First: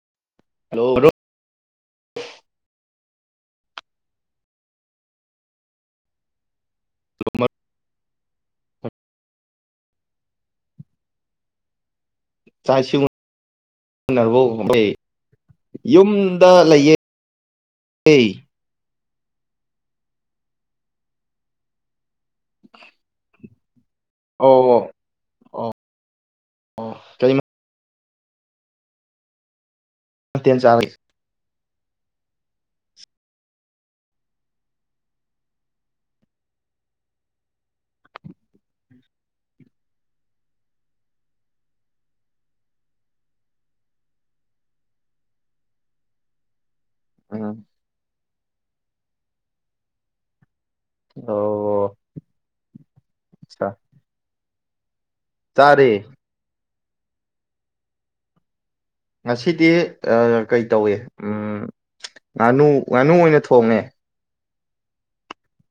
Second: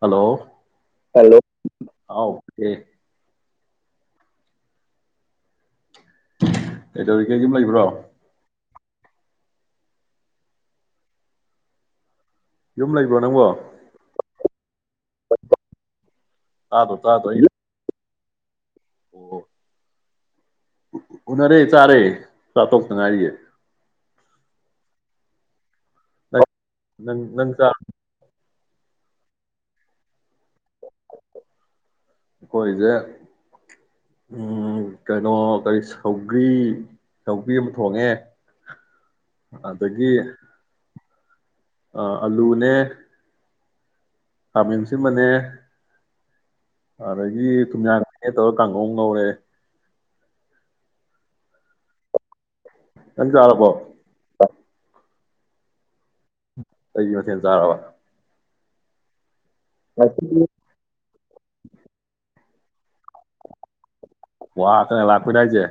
hello hello ꯃꯔꯨꯞ hello ꯑꯀꯦ [unintelligible] ꯀꯩꯗꯧꯔꯤ ꯀꯩꯒꯨꯝ ꯂꯩꯕ꯭ꯔꯣ ꯆꯥꯛ ꯌꯨꯝ ꯂꯩꯕ꯭ꯔꯣ ꯅꯪꯕꯣ ꯑꯩꯣꯏ ꯌꯨꯝꯗ ꯂꯩꯌꯦ ꯇꯥꯗ꯭ꯔꯣ ꯇꯥꯗ꯭ꯔꯣ ꯑꯩ ꯀ ꯑꯣ ꯎꯅꯔꯦ ꯆꯥꯔꯦ ꯆꯇꯣꯛꯛꯇ ꯉꯔꯤꯌꯦ ꯑ ꯑ ꯅꯪ ꯅꯪ ꯆ ꯇ ꯆꯂ ꯑꯩꯈꯣꯏꯁꯦ ꯎ ꯀꯩꯅꯣ ꯀꯔꯤ ꯁꯧꯒ꯭ꯔꯤ ꯁꯒ꯭ꯔꯤ ꯑꯃ ꯊꯣꯡꯉꯦ ꯑꯗꯒꯤ ꯑ ꯑꯂꯨꯅꯦ ꯈꯥꯃꯦꯟ ꯑꯥꯁꯤꯟꯕꯅꯦ ꯑꯗꯒꯤ ꯎꯝ ꯊꯨꯃꯌ꯭ꯥꯛ ꯇꯧꯔ ꯀꯥꯡꯒꯧ ꯑꯃꯉꯧꯔꯦ ꯑꯣ ꯅꯪ ꯆꯔꯥꯕꯣ ꯆꯔꯦ ꯀꯩ ꯃꯊꯦꯜ ꯆꯔꯕ ꯉꯁꯤꯗꯤ ꯀꯩ ꯇꯧꯏ ꯎꯝ ꯉꯥꯅꯨ ꯉꯥꯅꯨ ꯑꯣꯏꯅ ꯊꯣꯡꯉꯦ ꯋꯥ ꯀꯟꯅ ꯂꯥꯛꯄꯗꯥꯏꯁꯦ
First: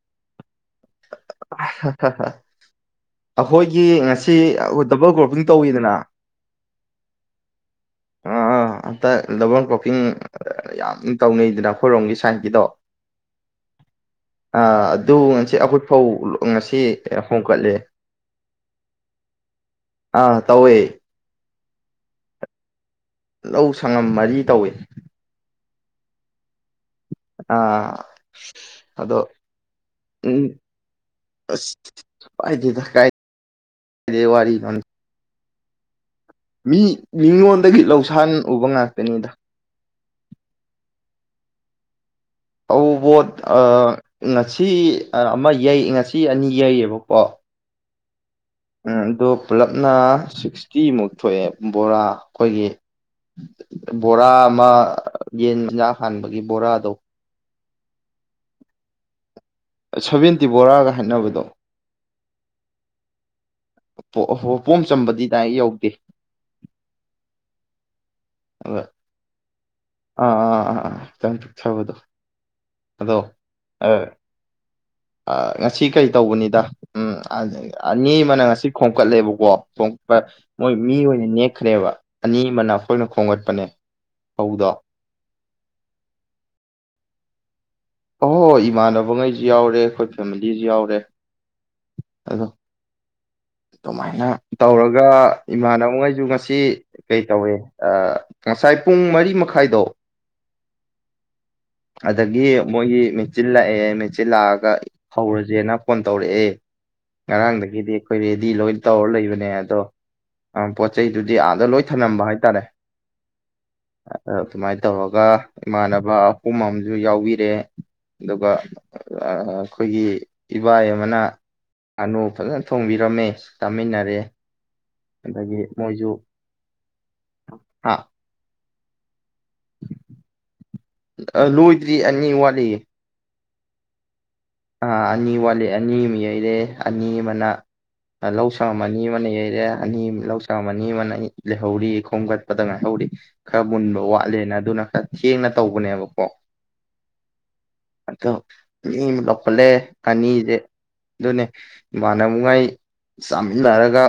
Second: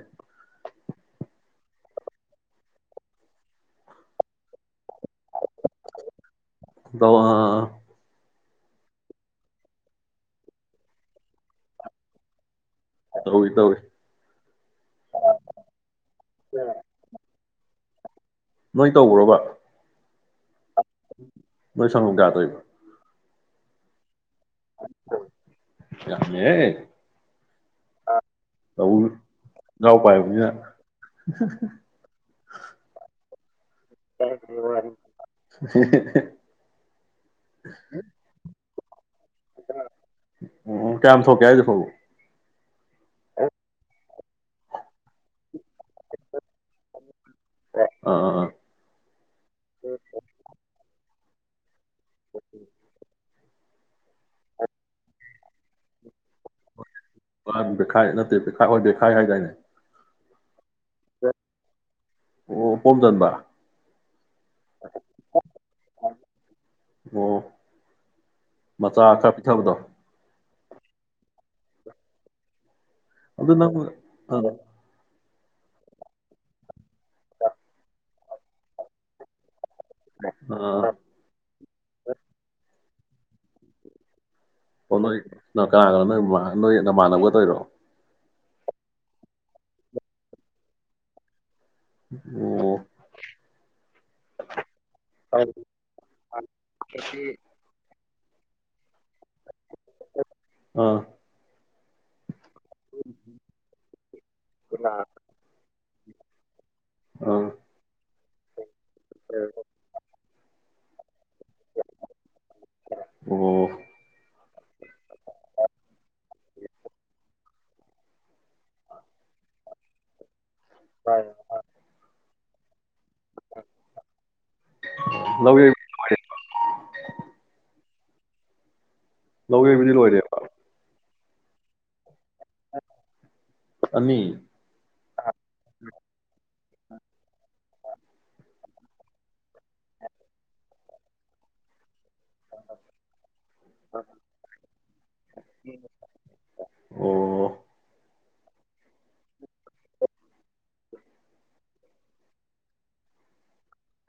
ꯑꯈꯣꯏꯒꯤ ꯉꯁꯤ ꯗꯕꯜ ꯒ꯭ꯔꯣꯄꯤꯡ ꯇꯧꯋꯤꯗꯅ ꯇꯧ ꯑ ꯑꯥ ꯑꯥ ꯑꯝꯇ ꯗꯕꯜ ꯀ꯭ꯔꯣꯄꯤꯡ ꯌꯥꯝ ꯇꯧꯅꯩꯗꯅ ꯑꯩꯈꯣꯏꯔꯣꯝꯒꯤ ꯁꯥꯏꯠꯀꯤꯗꯣ ꯇꯧꯏ ꯇꯧꯏ ꯑ ꯑꯗꯨ ꯉꯁꯤ ꯑꯩꯈꯣꯏ ꯐꯧ ꯉꯁꯤ ꯍꯣꯡꯀꯠꯂꯦ ꯅꯣꯏ ꯇꯧꯕꯔꯣꯕ ꯑꯥ ꯇꯧꯋꯦ ꯅꯣꯏ ꯁꯡꯒꯣꯝ ꯌꯥꯗꯔꯦ ꯂꯧ ꯁꯪꯉꯝ ꯃꯔꯤ ꯇꯧꯋꯤ ꯌꯥꯝꯃꯦꯍꯦ ꯑ ꯇꯧ ꯑꯗꯣ ꯏꯅꯥꯎ ꯄꯥꯏꯕꯅꯤꯅ ꯎꯃ ꯑꯁ ꯄꯥꯏꯗꯦꯗꯥ ꯀꯥꯏ ꯀꯔꯥꯏꯗꯒꯤ ꯋꯥꯔꯤ [inaudible] ꯃꯤ ꯃꯤꯉꯣꯟꯗꯒꯤ ꯂꯧꯁꯥꯟ ꯎꯕ ꯉꯥꯏ ꯀꯅꯤꯗ ꯎꯝ ꯀꯌꯥꯝ ꯊꯣꯛꯀꯦ ꯍꯥꯏꯁꯦ ꯐꯧꯕꯨ ꯇꯧꯕꯣꯠ ꯑꯥ ꯉꯁꯤ ꯑꯃ ꯌꯩ ꯉꯁꯤ ꯑꯅꯤ ꯌꯩꯌꯦꯕꯀꯣ ꯑ ꯑ ꯎꯝ ꯗꯣ ꯄꯂꯞꯅ ꯁꯤꯁꯀꯤ ꯅꯦ ꯊꯣꯛꯑꯦ ꯕꯣꯔꯥ ꯑꯩꯈꯣꯏꯒꯤ ꯕꯣꯔꯥ ꯑꯃ ꯌꯦꯟꯖꯥꯛ ꯍꯥꯟꯕꯒꯤ ꯕꯣꯔꯥꯗꯣ ꯈꯥꯏ ꯅꯠꯇꯦ ꯄꯤꯈꯥꯎ ꯑꯣꯏꯔꯗꯤ ꯈꯥꯏ ꯍꯥꯏꯗꯥꯏꯅꯦ ꯁꯕꯦꯟꯇꯤ ꯕꯣꯔꯒ ꯅꯛꯅꯕꯗꯣ ꯑꯣ ꯐꯣꯜ ꯆꯗ ꯣ ꯄꯣꯝ ꯆꯝꯕꯗꯤ ꯗꯥꯏ ꯌꯧꯗꯦ ꯑꯣ ꯑꯗ ꯃꯆꯥ ꯈ ꯄꯤꯊꯕꯗꯣ ꯑꯥ ꯑꯥ ꯑꯥ ꯑꯥ ꯆꯪ ꯊ ꯊꯕꯗꯣ ꯑꯗꯨ ꯑꯗ ꯉꯁꯤ ꯀꯔꯤ ꯇꯧꯕꯅꯤꯗ ꯎꯝ ꯑꯗꯅꯤ ꯑꯃꯅ ꯉꯁꯤ ꯈꯣꯝꯀꯠꯂꯦꯕꯀꯣ ꯄꯣꯡꯄ ꯃꯣꯏ ꯑꯥ ꯃꯤ ꯑꯣꯏꯅ ꯅꯦꯛꯈ꯭ꯔꯦꯕ ꯑꯅꯤ ꯑꯃꯅ ꯑꯩꯈꯣꯏꯅ ꯈꯣꯝꯒꯠꯄꯅꯦ ꯐꯧꯗꯣ ꯑꯣ ꯅꯣꯏ ꯀꯅꯥ ꯀꯅꯣ ꯅꯣꯏ ꯅꯣꯏ ꯅꯃꯥꯟꯅꯕ ꯔꯣ ꯑꯍꯣꯏ ꯍꯣꯏ ꯏꯃꯥꯟꯅꯕꯉꯩꯁꯨ ꯌꯥꯎꯔꯦ ꯑꯩꯈꯣꯏ ꯐꯦꯃꯤꯂꯤꯁꯨ ꯌꯥꯎꯔꯦ ꯑꯗꯣ ꯑꯣꯝ ꯑꯗꯨꯃꯥꯏꯅ ꯇꯧꯔꯒ ꯏꯃꯥꯟꯅꯕꯈꯩꯁꯨ ꯉꯁꯤ ꯀꯩ ꯇꯧꯋꯦ ꯉꯁꯥꯏ ꯄꯨꯡ ꯃꯔꯤ ꯃꯈꯥꯏꯗꯣ ꯑꯥ ꯑꯗꯨꯗꯒꯤ ꯃꯣꯏꯒꯤ ꯃꯦꯆꯤꯤꯟ ꯂꯥꯛꯑꯦ ꯃꯦꯆꯤꯤꯟ ꯂꯥꯛꯑꯒ ꯍꯧꯔꯁꯦꯅ ꯐꯣꯟ ꯇꯧꯔꯛꯑꯦ ꯑꯥ ꯉꯔꯥꯡꯗꯒꯤꯗꯤ ꯑꯩꯈꯣꯏ ꯔꯦꯗꯤ ꯂꯣꯏ ꯇꯧꯔ ꯂꯩꯕꯅꯦ ꯑꯗꯣ ꯑ ꯄꯆꯩ ꯑꯗꯨꯗꯤ ꯑꯥꯗ ꯂꯣꯏ ꯊꯝꯂꯝꯝꯕ ꯍꯥꯏꯇꯥꯔꯦ ꯑꯣ ꯑꯗꯨꯃꯥꯏꯅ ꯇꯧꯔꯒ ꯏꯃꯥꯟꯅꯕ ꯄꯨꯝ ꯑꯃꯁꯝꯨ ꯌꯥꯎꯕꯤꯔꯦ ꯑꯗꯨꯒ ꯑꯩꯈꯣꯏꯒꯤ ꯏꯕꯥꯏ ꯑꯃꯅ ꯑꯅꯞ ꯐꯖꯅ ꯊꯣꯡꯕꯤꯔꯝꯃꯦ ꯇꯥꯃꯤꯟꯅꯔꯦ ꯂꯧ ꯑꯗꯒꯤ ꯌꯩ ꯃꯣꯏꯖꯨ ꯍꯥ ꯂꯧ ꯌꯩꯕꯨꯗꯤ ꯂꯣꯏꯔꯦꯕ ꯑ ꯂꯣꯏꯗ꯭ꯔꯤ ꯌꯥꯅꯤ ꯋꯥꯂꯤ ꯑꯅꯤ ꯑꯅꯤ ꯑꯃ ꯌꯩꯔꯦ ꯑꯅꯤ ꯑꯃꯅ ꯂꯧꯁꯪ ꯑꯅꯤ ꯑꯃꯅ ꯌꯩꯔꯦ ꯑꯅꯤ ꯂꯧꯁꯪ ꯑꯅꯤ ꯑꯃꯅ ꯂꯩꯍꯧꯔꯤ ꯈꯣꯝꯒꯠꯄꯗ ꯉꯥꯏꯍꯧꯔꯤ ꯈꯔ ꯃꯨꯟꯕ ꯋꯥꯠꯂꯦꯅ ꯑꯗꯨꯅ ꯈꯔ ꯊꯦꯡꯅ ꯇꯧꯕꯅꯦꯕꯀꯣ ꯑꯣ ꯑꯗꯣ ꯃꯤꯒ ꯈꯠꯂꯑꯦ ꯑꯅꯤꯁꯦ ꯑꯗꯨꯅꯦ ꯏꯃꯅꯅꯕꯨꯡꯉꯥꯏ ꯆ ꯎꯟꯅꯔꯒ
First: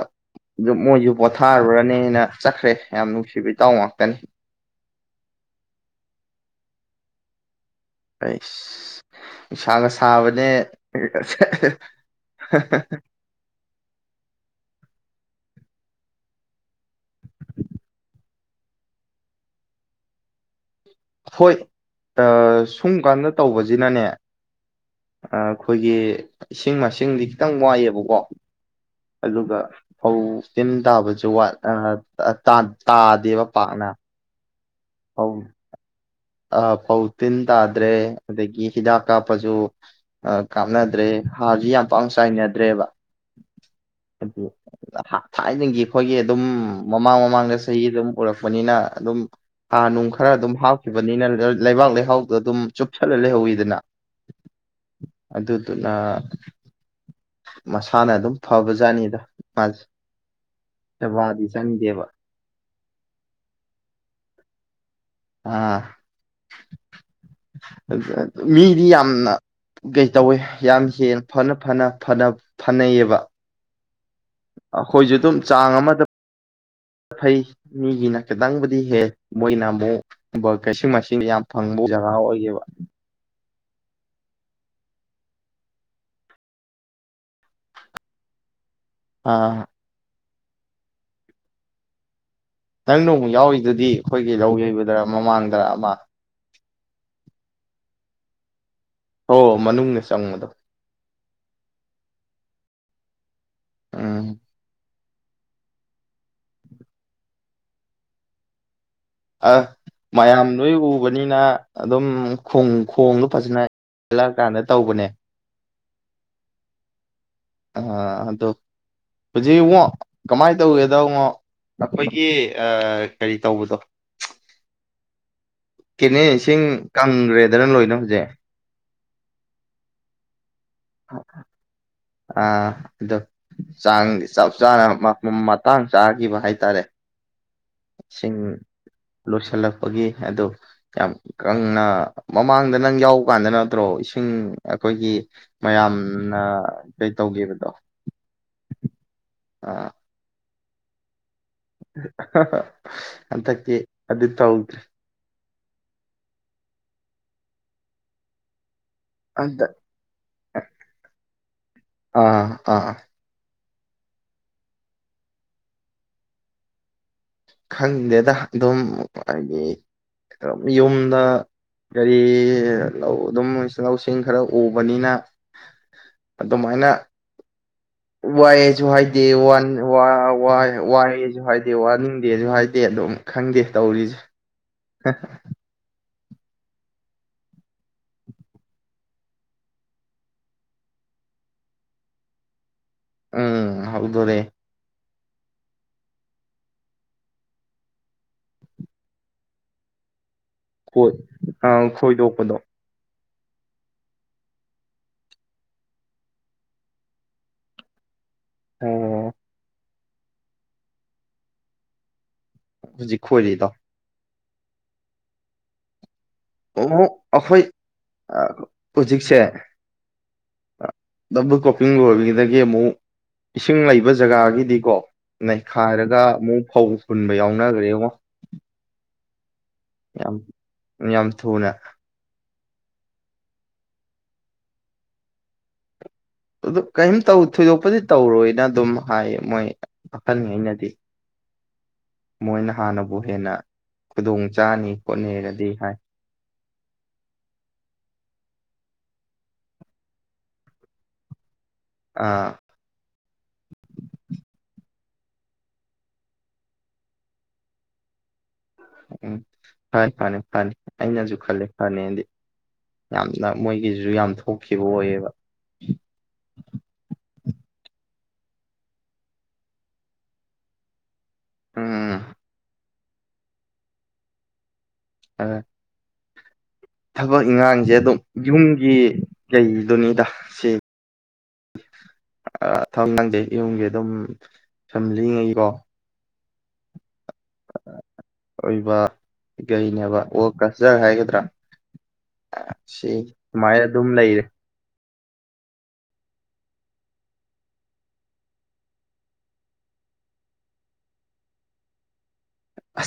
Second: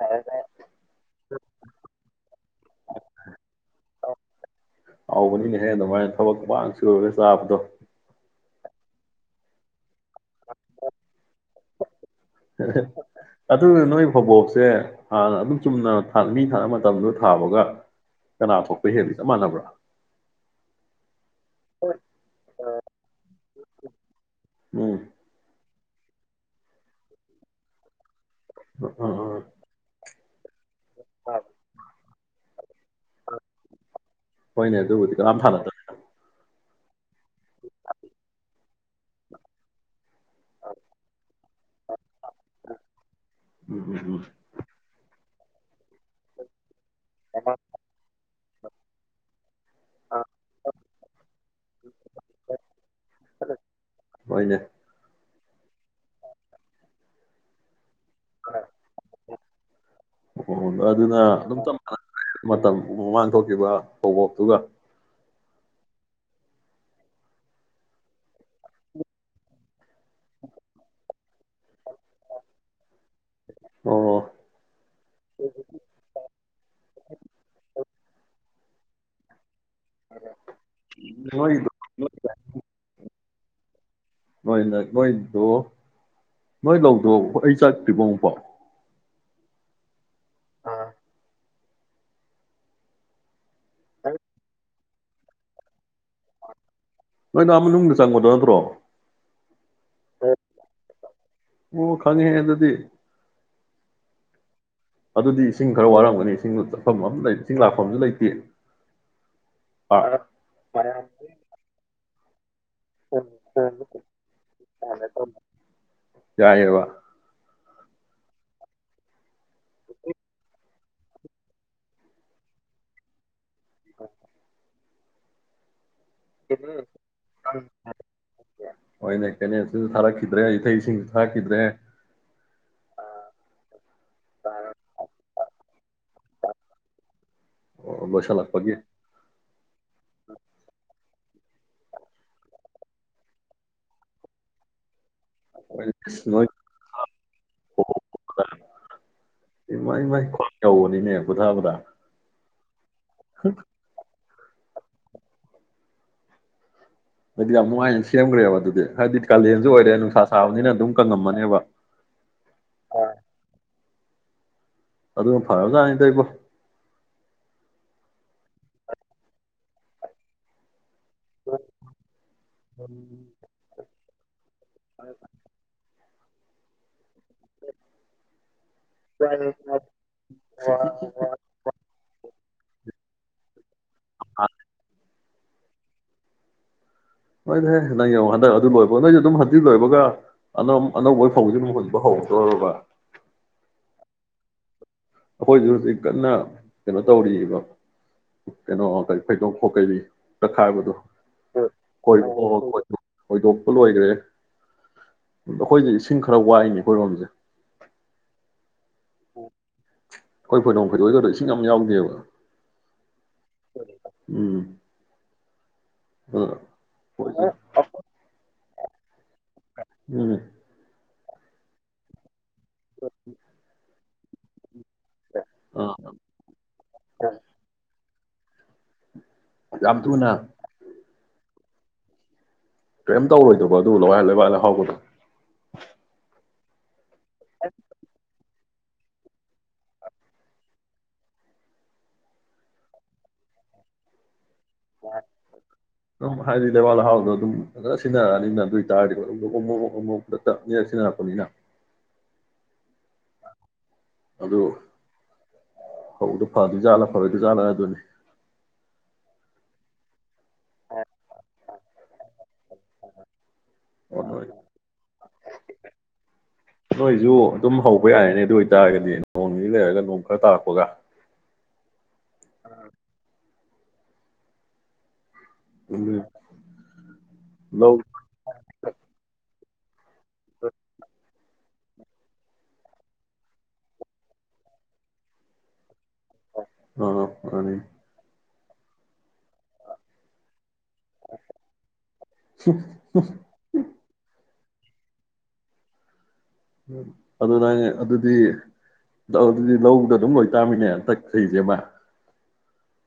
ꯑꯗꯨ ꯃꯣꯏꯁꯨ ꯄꯣꯊꯥꯔꯨꯔꯅꯦꯅ ꯆꯠꯈ꯭ꯔꯦ ꯌꯥꯝ ꯅꯨꯡꯁꯤꯕ ꯏꯇꯥꯎ ꯉꯥꯛꯇꯅꯤ ꯍꯥꯎꯕꯅꯤ ꯅꯦꯍꯦ ꯑꯗꯨꯃꯥꯏꯅ ꯊꯕꯛ ꯄ ꯁꯨꯔꯒ ꯆꯥꯕꯗꯣ ꯁ ꯅꯨꯡꯁꯥꯒ ꯁꯥꯕꯅꯦ ꯑꯗꯨ ꯅꯣꯏ ꯐꯧꯕꯣꯛꯁꯦ ꯍꯥꯟꯅ ꯑꯗꯨꯝ ꯆꯨꯝꯅ ꯃꯤ ꯊꯥꯅꯕ ꯃꯇꯝꯗꯣ ꯊꯥꯕꯒ ꯀꯅꯥ ꯈꯣꯠꯄ ꯍꯦꯕ ꯆꯞ ꯃꯥꯟꯅꯕ꯭ꯔꯥ ꯍꯣꯏ ꯑ ꯑꯁꯨꯝ ꯀꯥꯟꯗ ꯇꯧꯕꯁꯤꯅꯅꯦ ꯎꯝ ꯑꯩꯈꯣꯏꯒꯤ ꯏꯁꯤꯡ ꯃꯁꯤꯡꯗꯤ ꯈꯤꯇꯪ ꯋꯥꯏꯑꯦꯕꯀꯣ ꯑꯥ ꯑꯥ ꯑꯗꯨꯒ ꯐꯧ ꯇꯤꯟ ꯇꯥꯕꯁꯨꯠ ꯇꯥꯗꯦꯕ ꯄꯥꯛꯅ ꯍꯣꯏꯅꯦ ꯑꯗꯨꯕꯨꯗꯤ ꯀꯝ ꯐꯥ ꯅꯠꯇ ꯑ ꯐꯥꯎ ꯇꯤꯟꯇꯥꯗ꯭ꯔꯦ ꯑꯗꯨꯗꯒꯤ ꯍꯤꯗꯥꯛ ꯀꯥꯞꯄꯁꯨ ꯀꯥꯞꯅꯗ꯭ꯔꯦ ꯍꯥꯔꯁꯨ ꯌꯥꯝ ꯄꯥꯡ ꯆꯥꯏꯅꯗ꯭ꯔꯦꯕ ꯎꯝ ꯎꯝ ꯎꯝ ꯊꯥꯏꯅꯒꯤ ꯑꯩꯈꯣꯏꯒꯤ ꯑꯗꯨꯝ ꯃꯃꯥꯡ ꯃꯃꯥꯡꯒ ꯁꯗ ꯄꯨꯔꯛꯄꯅꯤꯅ ꯑꯗꯨꯝ ꯍꯥꯔ ꯅꯨꯡ ꯈꯔ ꯑꯗꯨꯝ ꯍꯥꯥꯎ ꯈꯤꯕꯅꯤꯅ ꯂꯩꯕꯥꯛ ꯂꯩꯍꯥꯎꯗꯣ ꯑꯗꯨꯝ ꯆꯨꯞꯁꯜꯂ ꯂꯩꯍꯧꯋꯤꯗꯅ ꯍꯣꯏꯅꯦ ꯑꯗꯨꯗꯨꯅꯁ ꯍꯥꯟꯅ ꯑꯗꯨꯝ ꯐꯕ ꯖꯥꯠꯅꯤꯗ ꯐꯖ [unintelligible] [inaudible] ꯎ ꯑꯗꯨꯅ ꯑꯗꯨꯝ ꯆꯞ ꯃꯥꯟꯅ ꯃꯇꯝ ꯃꯃꯥꯡ ꯊꯣꯛꯈꯤꯕ ꯐꯕꯣꯛꯇꯨꯒ ꯑꯥ ꯃꯤꯗꯤ ꯌꯥꯝꯅ ꯀꯩ ꯇꯧꯋꯦ ꯌꯥꯝ ꯍꯦꯟꯅ ꯐꯅ ꯐꯅꯅ ꯐꯅꯩꯌꯦꯕ ꯑꯣ ꯑꯩꯈꯣꯏꯁꯨ ꯑꯗꯨꯝ ꯆꯥꯡ ꯑꯃꯗ ꯐꯩ ꯃꯤꯒꯤꯅ ꯈꯤꯇꯪꯕꯨꯗꯤ ꯍꯦ ꯃꯣꯏꯅ ꯀꯩꯁꯤꯡ ꯃꯥꯏꯁꯤꯡ ꯌꯥꯝ ꯅꯣꯏꯗꯣ ꯐꯪꯕ ꯖꯒꯥ ꯑꯣꯏꯈꯤꯕꯕ ꯅꯣꯏꯅ ꯅꯣꯏꯗꯣ ꯅꯣꯏ ꯂꯧꯊꯣꯛ ꯑꯩ ꯆꯥꯛꯠꯇ꯭ꯔꯤꯔꯤꯕꯨꯡꯐꯣ ꯑꯥ ꯑꯥ ꯅꯪꯅꯣ ꯌꯥꯎ ꯏ ꯑꯗꯨꯗꯤ ꯑꯩꯈꯣꯏꯒꯤ ꯂꯧ ꯌꯩꯕ ꯗ ꯃꯃꯥꯡꯗ꯭ꯔ ꯑꯃ ꯅꯣꯏ ꯅꯍ ꯃꯅꯨꯡꯗ ꯆꯪꯕꯗꯣ ꯅꯠꯇ꯭ꯔꯣ ꯑꯣ ꯃꯅꯨꯡꯅꯦ ꯆꯪꯕꯗꯣ ꯋꯥ ꯈꯪꯉꯦ ꯍꯥꯏ ꯑꯗꯨꯗꯤ ꯑꯝ ꯑꯗꯨꯗꯤ ꯏꯁꯤꯡ ꯈꯔ ꯋꯥꯔꯝꯒꯅꯤ ꯏꯁꯤꯡꯗ ꯆꯠꯐꯝ ꯑꯃ ꯂꯩ ꯏꯁꯤꯡ ꯂꯥꯛꯐꯝꯁꯨ ꯂꯩꯇꯦ ꯑ ꯑꯥ ꯃꯌꯥꯝ ꯂꯣꯏ ꯎꯕꯅꯤꯅ ꯑꯗꯨꯝ ꯈꯣꯡꯗꯣ ꯐꯖꯅ ꯍꯜꯂꯛ ꯀꯥꯟꯗ ꯇꯧꯕꯅꯦ ꯌꯥꯏꯦꯕ ꯑꯗꯣ ꯍꯧꯖꯤꯛꯉꯛ ꯀꯃꯥꯏꯅ ꯇꯧꯒꯦꯗꯉꯣ ꯑꯩꯈꯣꯏꯒꯤ ꯀꯔꯤ ꯇꯧꯕꯗꯣ ꯀꯦꯅꯦ ꯏꯁꯤꯡ ꯀꯪꯈ꯭ꯔꯦꯗꯅ ꯂꯣꯏꯅ ꯍꯧꯖꯤꯛ ꯍꯣꯏꯅꯦ ꯀꯩꯅ ꯊꯔꯛ ꯈꯗ꯭ꯔꯦ ꯑ ꯑꯣ ꯆꯥꯡꯗꯤ ꯆꯞ ꯆꯥꯅ ꯇꯥꯡ ꯆꯥꯈꯤꯕ ꯍꯥꯏꯇꯥꯔꯦ ꯑꯣ ꯁꯤꯡ ꯂꯣꯏꯁꯤꯜꯂꯛꯄꯒꯤ ꯂꯣꯏꯁꯤꯜꯂꯛꯄꯒꯤ ꯑꯗꯨ ꯌꯥꯝ ꯀꯪꯅ ꯃꯃꯥꯡꯗ ꯅꯪ ꯌꯥꯎꯕ ꯀꯥꯟꯗ ꯅꯠꯇ꯭ꯔꯣ ꯏꯁꯤꯡ ꯑꯩꯈꯣꯏꯒꯤ ꯃꯌꯥꯝꯅ ꯅꯣꯏ ꯀꯩ ꯇꯧꯈꯤꯕꯗꯣ ꯏꯃ ꯏꯃꯥꯏ ꯇꯧꯅꯤꯅꯦ ꯍꯟꯊꯀꯤ ꯑꯗꯨ ꯇꯧꯗ꯭ꯔꯦ ꯑꯗꯨꯗꯤ ꯌꯥꯝ ꯅꯨꯡꯉꯥꯏꯅ ꯁꯦꯝꯈ꯭ꯔꯦꯕ ꯑꯗꯨꯗꯤ ꯍꯥꯏꯗꯤ ꯀꯥꯂꯦꯟꯁꯨ ꯍꯟꯗꯛ ꯑꯣꯏꯔꯦ ꯅꯨꯡꯁꯥ ꯁꯥꯕꯅꯤꯅ ꯑꯗꯨꯝ ꯀꯪꯉꯝꯃꯅꯦꯕ ꯑꯥ ꯑꯥ ꯑꯗꯨꯒ ꯐꯔ ꯇꯥꯅꯤꯗ ꯏꯕꯣ ꯈꯪꯗꯦꯗ ꯑꯗꯨꯝ ꯍꯥꯏꯗꯤꯝ ꯌꯨꯝꯗ ꯂꯧ ꯑꯗꯨꯝ ꯂꯧꯁꯤꯡ ꯈꯔ ꯎꯕꯅꯤꯅ ꯑꯗꯨꯃꯥꯏꯅ ꯋꯥꯏ ꯑꯦꯁꯨ ꯍꯥꯏꯗꯦ ꯋꯥꯟ ꯋꯥꯏ ꯑꯦꯁꯨ ꯍꯥꯏꯗꯦ ꯋꯥꯟ ꯑꯗꯨꯦꯁꯨ ꯍꯥꯏꯗꯦ ꯑꯗꯨꯝ ꯈꯪꯗꯦ ꯇꯧꯔꯤꯁꯦ ꯅꯣꯏꯗꯤꯦ ꯅꯪ ꯌꯦꯡꯉꯣ ꯍꯟꯗꯛ ꯑꯗꯨ ꯂꯣꯏꯕ ꯅꯣꯏꯁꯨ ꯑꯗꯨꯝ ꯍꯟꯖꯤꯤ ꯂꯣꯏꯕꯒꯅ ꯑꯅꯧꯕ ꯐꯧꯁ ꯑꯗꯨꯝ ꯍꯖꯤꯕ ꯍꯧꯔꯛꯇꯣꯏꯔꯕ ꯎꯝ ꯍꯥꯎꯗꯣꯣꯔꯦ ꯑꯩꯈꯣꯏꯁꯨ ꯍꯧꯖꯤꯛ ꯀꯟꯅ ꯀꯩꯅꯣ ꯇꯧꯔꯤꯑꯕ ꯀꯩꯅꯣ ꯀꯔꯤ ꯐꯩꯗꯣꯛ ꯈꯣꯀꯩꯔꯤ ꯇ ꯈꯣꯏ ꯑꯥ ꯈꯣꯏꯗꯣꯛꯄꯗꯣ ꯈꯥꯏꯕꯗꯨꯣꯏꯣꯏ ꯍꯣꯏꯗꯣꯛꯄ ꯂꯣꯏꯈ꯭ꯔꯦ ꯑꯩꯈꯣꯏꯗꯤ ꯏꯁꯤꯡ ꯈꯔ ꯋꯥꯏꯅꯤ ꯑꯩꯈꯣꯏꯔꯣꯝꯁꯦ ꯑꯣ ꯍ ꯍꯣꯏ ꯐꯣꯏꯗꯣꯡ ꯐꯣꯏꯗꯣꯛ ꯑꯣꯏꯒꯗ ꯏꯁꯤꯡ ꯌꯥꯝ ꯌꯥꯎꯗꯦꯕ ꯍꯧꯖꯤ ꯈꯣꯏ ꯂꯤꯗ ꯎꯝ ꯑꯣꯃꯨ ꯑꯗꯨꯅ ꯑꯈꯣꯏ ꯑ ꯍꯧꯖꯤ ꯆꯦ ꯃꯅꯦ ꯗꯕ ꯀꯣꯄꯤꯡ ꯑꯣꯏꯣꯕꯤꯗ ꯒꯦꯝꯨ ꯏꯁꯤꯡ ꯂꯩꯕ ꯖꯒꯥꯒꯤꯗꯤꯀꯣ ꯑꯥ ꯅꯩꯈꯥꯏꯔꯒ ꯑꯃꯨꯛ ꯐꯧ ꯐꯨꯟꯕ ꯌꯥꯎꯅꯈ꯭ꯔꯦ ꯌꯦꯡꯉꯣ ꯌꯥꯝ ꯌꯥꯝ ꯊꯣꯅ ꯀꯔꯤꯝ ꯇꯧꯔꯣꯏꯗꯧꯕ ꯑꯗꯨ ꯂꯋꯥ ꯂꯣꯏꯕꯥꯏ ꯂꯩ ꯍꯥꯎꯕꯗꯣ ꯑꯗꯨꯗ ꯀꯔꯤꯝꯧ ꯊꯣꯏꯗꯣꯛꯄꯗꯤ ꯇꯧꯔꯣꯏꯅ ꯑꯗꯨꯝ ꯍꯥꯏꯌꯦ ꯃꯣꯏ ꯑꯈꯜꯂꯤꯉꯩꯅꯗꯤ ꯃꯣꯏꯅ ꯍꯥꯟꯅꯕꯨ ꯍꯦꯟꯅ ꯈꯨꯗꯣꯡ ꯆꯥꯅꯤ ꯈꯣꯠꯅꯤꯔꯗꯤ ꯍꯥꯏ ꯑꯗꯨꯝ ꯍꯥꯏꯗꯤ ꯗꯦꯕꯥꯜ ꯂꯩꯍꯥꯎꯗꯣ ꯑꯗꯨꯝ ꯐꯖꯅ ꯁꯤꯟꯅꯔꯛꯑꯅꯤꯅ ꯑꯗꯨ ꯑꯣꯏꯇꯥꯔꯗꯤ ꯑꯃꯨꯣꯛ ꯑꯃꯃꯣꯛꯗ ꯇꯞꯅꯤꯔ ꯁꯤꯟꯅꯔꯛꯄꯅꯤꯅ ꯑꯥ ꯑꯗꯨꯗꯣ ꯍ ꯑꯗꯨ ꯐ ꯑꯗꯨ ꯆꯥꯠꯂ ꯐꯔꯦ ꯑꯗꯨ ꯆꯥꯠꯂ ꯑꯗꯨꯅꯤ ꯎꯝ ꯍ ꯐꯅꯤ ꯍꯅꯤ ꯑꯩꯅꯁꯨ ꯈꯜꯂꯦ ꯐꯅꯤꯗꯤ ꯌꯥꯝ ꯅ ꯃꯣꯏꯒꯤꯁꯤꯁꯨ ꯌꯥꯝ ꯅꯣꯏ ꯊꯣꯛꯈꯤꯕ ꯑꯣꯏꯌꯦꯕ ꯅꯣꯏꯁꯨ ꯑꯗꯨꯝ ꯍꯧꯕ ꯌꯥꯔꯅꯦ ꯑꯗꯨ ꯑꯣꯏꯇꯥꯔꯒꯗꯤ ꯅꯣꯡꯅꯤꯗꯒꯤ ꯂꯩꯔꯒ ꯅꯣꯡ ꯈꯔ ꯇꯥꯔꯛꯄꯒ ꯎꯝ ꯎꯝ ꯑ ꯎꯝ ꯊꯕꯛ ꯏꯟꯈꯥꯡꯁꯦ ꯑꯗꯨꯝ ꯌꯨꯝꯒꯤ ꯀꯩꯗꯨꯅꯤꯗ ꯁꯤ ꯊꯕꯛ ꯂꯪꯗꯦ ꯌꯨꯝꯒꯤ ꯑꯗꯨꯝ ꯐꯦꯃꯤꯂꯤꯉꯩꯀꯣ ꯍ ꯑꯦ ꯑꯣꯏꯕ ꯀꯩꯅꯦꯕ ꯖꯔ ꯍꯥꯏꯒꯗ꯭ꯔꯥ ꯁꯤ ꯁꯨꯃꯥꯏꯅ ꯑꯗꯨꯝ ꯂꯩꯔꯦ ꯎ ꯑꯗꯨ ꯅꯪ ꯑꯗꯨꯗꯤ ꯑꯗꯨꯗꯤ ꯂꯧꯗ ꯑꯗꯨꯝ ꯂꯣꯏꯇꯥꯥꯃꯤꯅꯦꯟꯇꯛꯈꯁꯦ ꯑꯃ ꯑ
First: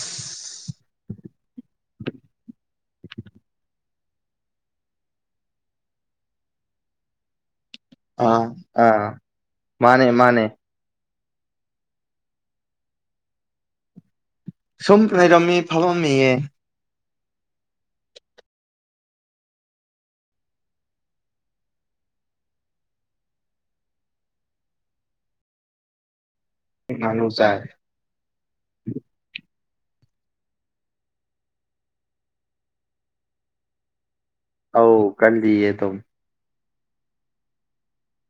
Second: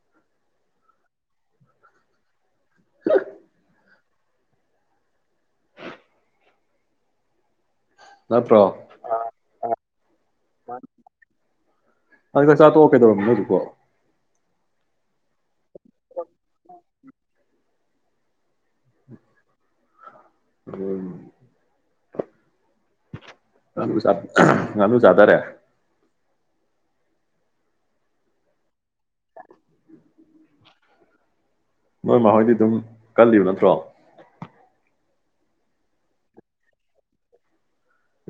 ꯑꯥ ꯅꯠꯇ꯭ꯔꯣ ꯑꯥ ꯃꯥꯅꯦ ꯃꯥꯅꯦ ꯑꯗꯨ ꯆꯥ ꯇꯣꯛꯑ ꯀꯩꯗꯧꯔꯕꯝꯣ ꯍꯧꯖꯤꯛꯀꯣ ꯁꯨꯝꯅꯤꯔꯃꯤ ꯐꯥꯎꯃꯤ ꯎꯝ ꯉ ꯉꯅꯨ ꯆꯥꯗꯔꯦ ꯃꯥꯅꯨꯁꯔ ꯅꯣꯏ ꯃꯈꯣꯏꯗꯤ ꯑꯗꯨꯝ ꯀꯜꯂꯤꯕ ꯅꯠꯇ꯭ꯔꯣ ꯑ ꯀ ꯂꯦ ꯇꯨꯝ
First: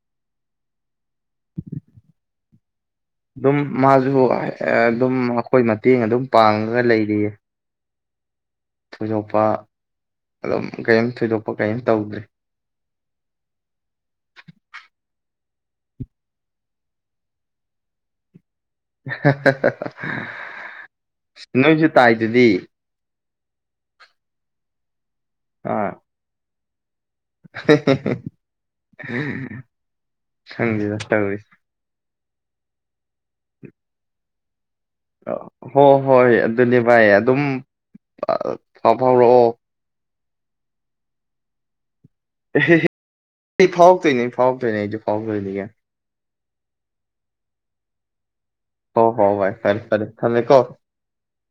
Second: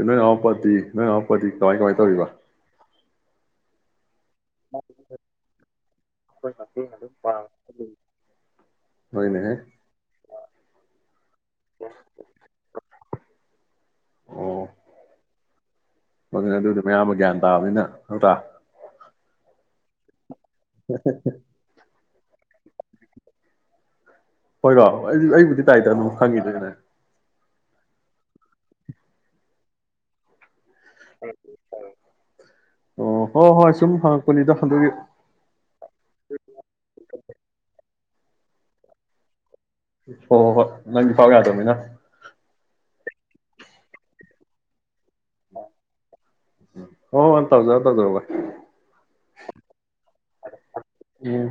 ꯅꯣꯏ ꯉꯋꯥꯄꯥꯇꯤ ꯅꯣꯏ ꯑꯋꯥꯄꯥꯇꯤ ꯀꯃꯥꯏ ꯀꯃꯥꯏꯅ ꯇꯧꯔꯤꯕ ꯑꯗꯨꯝ ꯃꯥꯖ ꯍ ꯑꯗꯨꯝ ꯑꯩꯈꯣꯏ ꯃꯇꯦꯡ ꯑꯗꯨꯝ ꯄꯥꯡꯉꯒ ꯂꯩꯔꯤꯌꯦ ꯊꯣꯏꯗꯣꯛꯄ ꯅꯣꯏꯅꯦꯍꯦ ꯑꯗꯨꯝ ꯀꯔꯤꯝ ꯊꯣꯏꯗꯣꯛꯄ ꯀꯔꯤꯝ ꯇꯧꯗ꯭ꯔꯤ ꯑꯗꯨ ꯑꯗꯨꯗꯤ ꯃꯌꯥꯝ ꯑꯃ ꯒ꯭ꯌꯥꯟ ꯇꯥꯕꯅꯤꯅ ꯍꯇꯥ [unintelligible] ꯍ ꯇꯥꯏ ꯑꯗꯨꯗꯤ ꯍꯣꯏꯔꯕꯣ ꯍ ꯑꯩꯗꯤ ꯑꯩꯕꯨꯗꯤ ꯇꯥꯏꯇ ꯑꯗꯨꯝ ꯐꯪꯉꯤꯗꯅ ꯀꯩꯅ ꯎꯝ ꯍꯪꯒ ꯑꯣ ꯍꯣ ꯍꯣꯏ ꯁꯨꯝ ꯍ ꯀꯂꯤꯗ ꯍꯣ ꯍꯣꯏ ꯑꯗꯨꯅꯦ ꯚꯥꯏ ꯑꯗꯨꯝ ꯑ ꯐꯥꯎ ꯐꯥꯎꯔꯛꯑꯣ ꯍꯣꯏ ꯍꯣꯏ ꯍꯣꯏ ꯅꯪꯗꯤ ꯐꯥꯎ ꯌꯥꯗꯕꯅꯤꯅ ꯐꯥꯎꯛꯇꯅꯤ ꯐꯥꯎꯛꯇꯅꯦꯁꯨ ꯐꯥꯎꯀꯣꯏꯅꯤ ꯍꯥꯏ ꯑꯣ ꯇ ꯍꯧꯖꯗ ꯑꯗꯨ ꯍꯕ ꯍꯣ ꯍꯣ ꯚꯥꯏ ꯐꯔ ꯐꯔ ꯊ ꯂꯩ ꯀꯣ ꯎꯝ